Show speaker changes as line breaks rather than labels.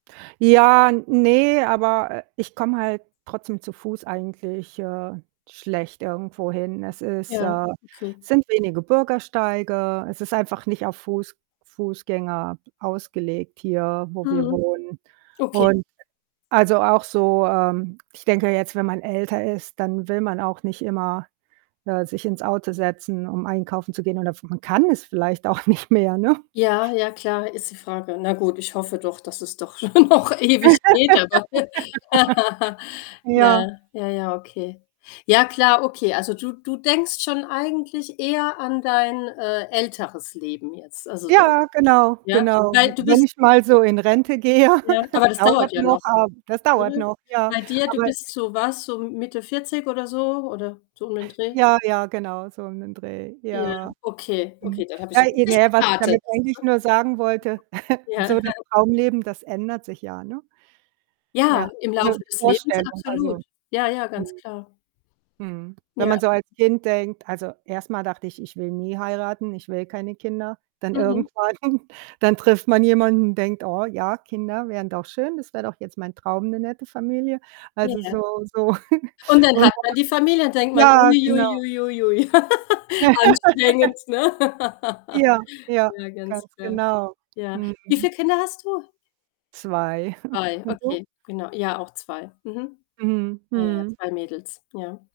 Ja, ne, aber, äh, ich komme halt trotzdem zu Fuß eigentlich, äh, schlecht irgendwohin. Es ist
Ja,
äh,
okay.
sind wenige Bürgersteige. Es ist einfach nicht auf Fuß Fußgänger ausgelegt hier, wo wir
Mhm,
wohnen
okay.
und also, auch so, ähm ich denke jetzt, wenn man älter ist, dann will man auch nicht immer, äh, sich ins Auto setzen, um einkaufen zu gehen oder f man kann es vielleicht auch nicht mehr, ne?
Ja, ja, klar, ist die Frage. Na gut, ich hoffe doch, dass es doch schon noch ewig geht, aber ja.
Ja.
Ja, ja, okay. Ja, klar, okay. Also, du du denkst schon eigentlich eher an dein, äh, älteres Leben jetzt, also dann,
Ja, genau,
ja?
genau. W
Weil du
wenn
bist
ich mal so in Rente gehe,
Ja,
das
aber das
dauert
dauert ja
noch,
noch.
ab das dauert
Mhm.
noch, ja.
Bei dir du
Aber
bist so was so Mitte 40 oder so oder so um den Dreh?
Ja, ja, genau, so um den Dreh,
Ja,
ja.
okay,
Mhm,
okay, dann habe ich ja
äh, e
richtig
ne, was ich
geraten.
damit eigentlich nur sagen wollte,
[unintelligible] Ja.
so das Traumleben, das ändert sich ja, ne?
Ja,
Ja.
im
Also, die
Laufe des Lebens
Vorstellung,
absolut.
also,
Ja, ja, ganz
hm
klar.
Mhm. Wenn
Ja.
man so als Kind denkt also, erst mal dachte ich: „Ich will nie heiraten, ich will keine Kinder.“ Dann
Mhm.
irgendwann dann trifft man jemanden, denkt: „Oh ja, Kinder wären doch schön. Das wäre doch jetzt mein Traum, 'ne nette Familie.“ Also,
Ja,
so so
und dann
und
hat man die Familie,
[unintelligible]
denkt man:
ja,
„Ui, ui,
genau.
ui, ui, ui.“ Anstrengend, ne?
Ja, ja,
Ja, ganz
ganz
klar.
genau.
Ja. Wie
Mhm.
viel Kinder hast du?
2.
2,
Und du?
okay, genau. Ja, auch 2. Mhm.
Mhm,
Ja, ja,
mhm.
2 Mädels, ja.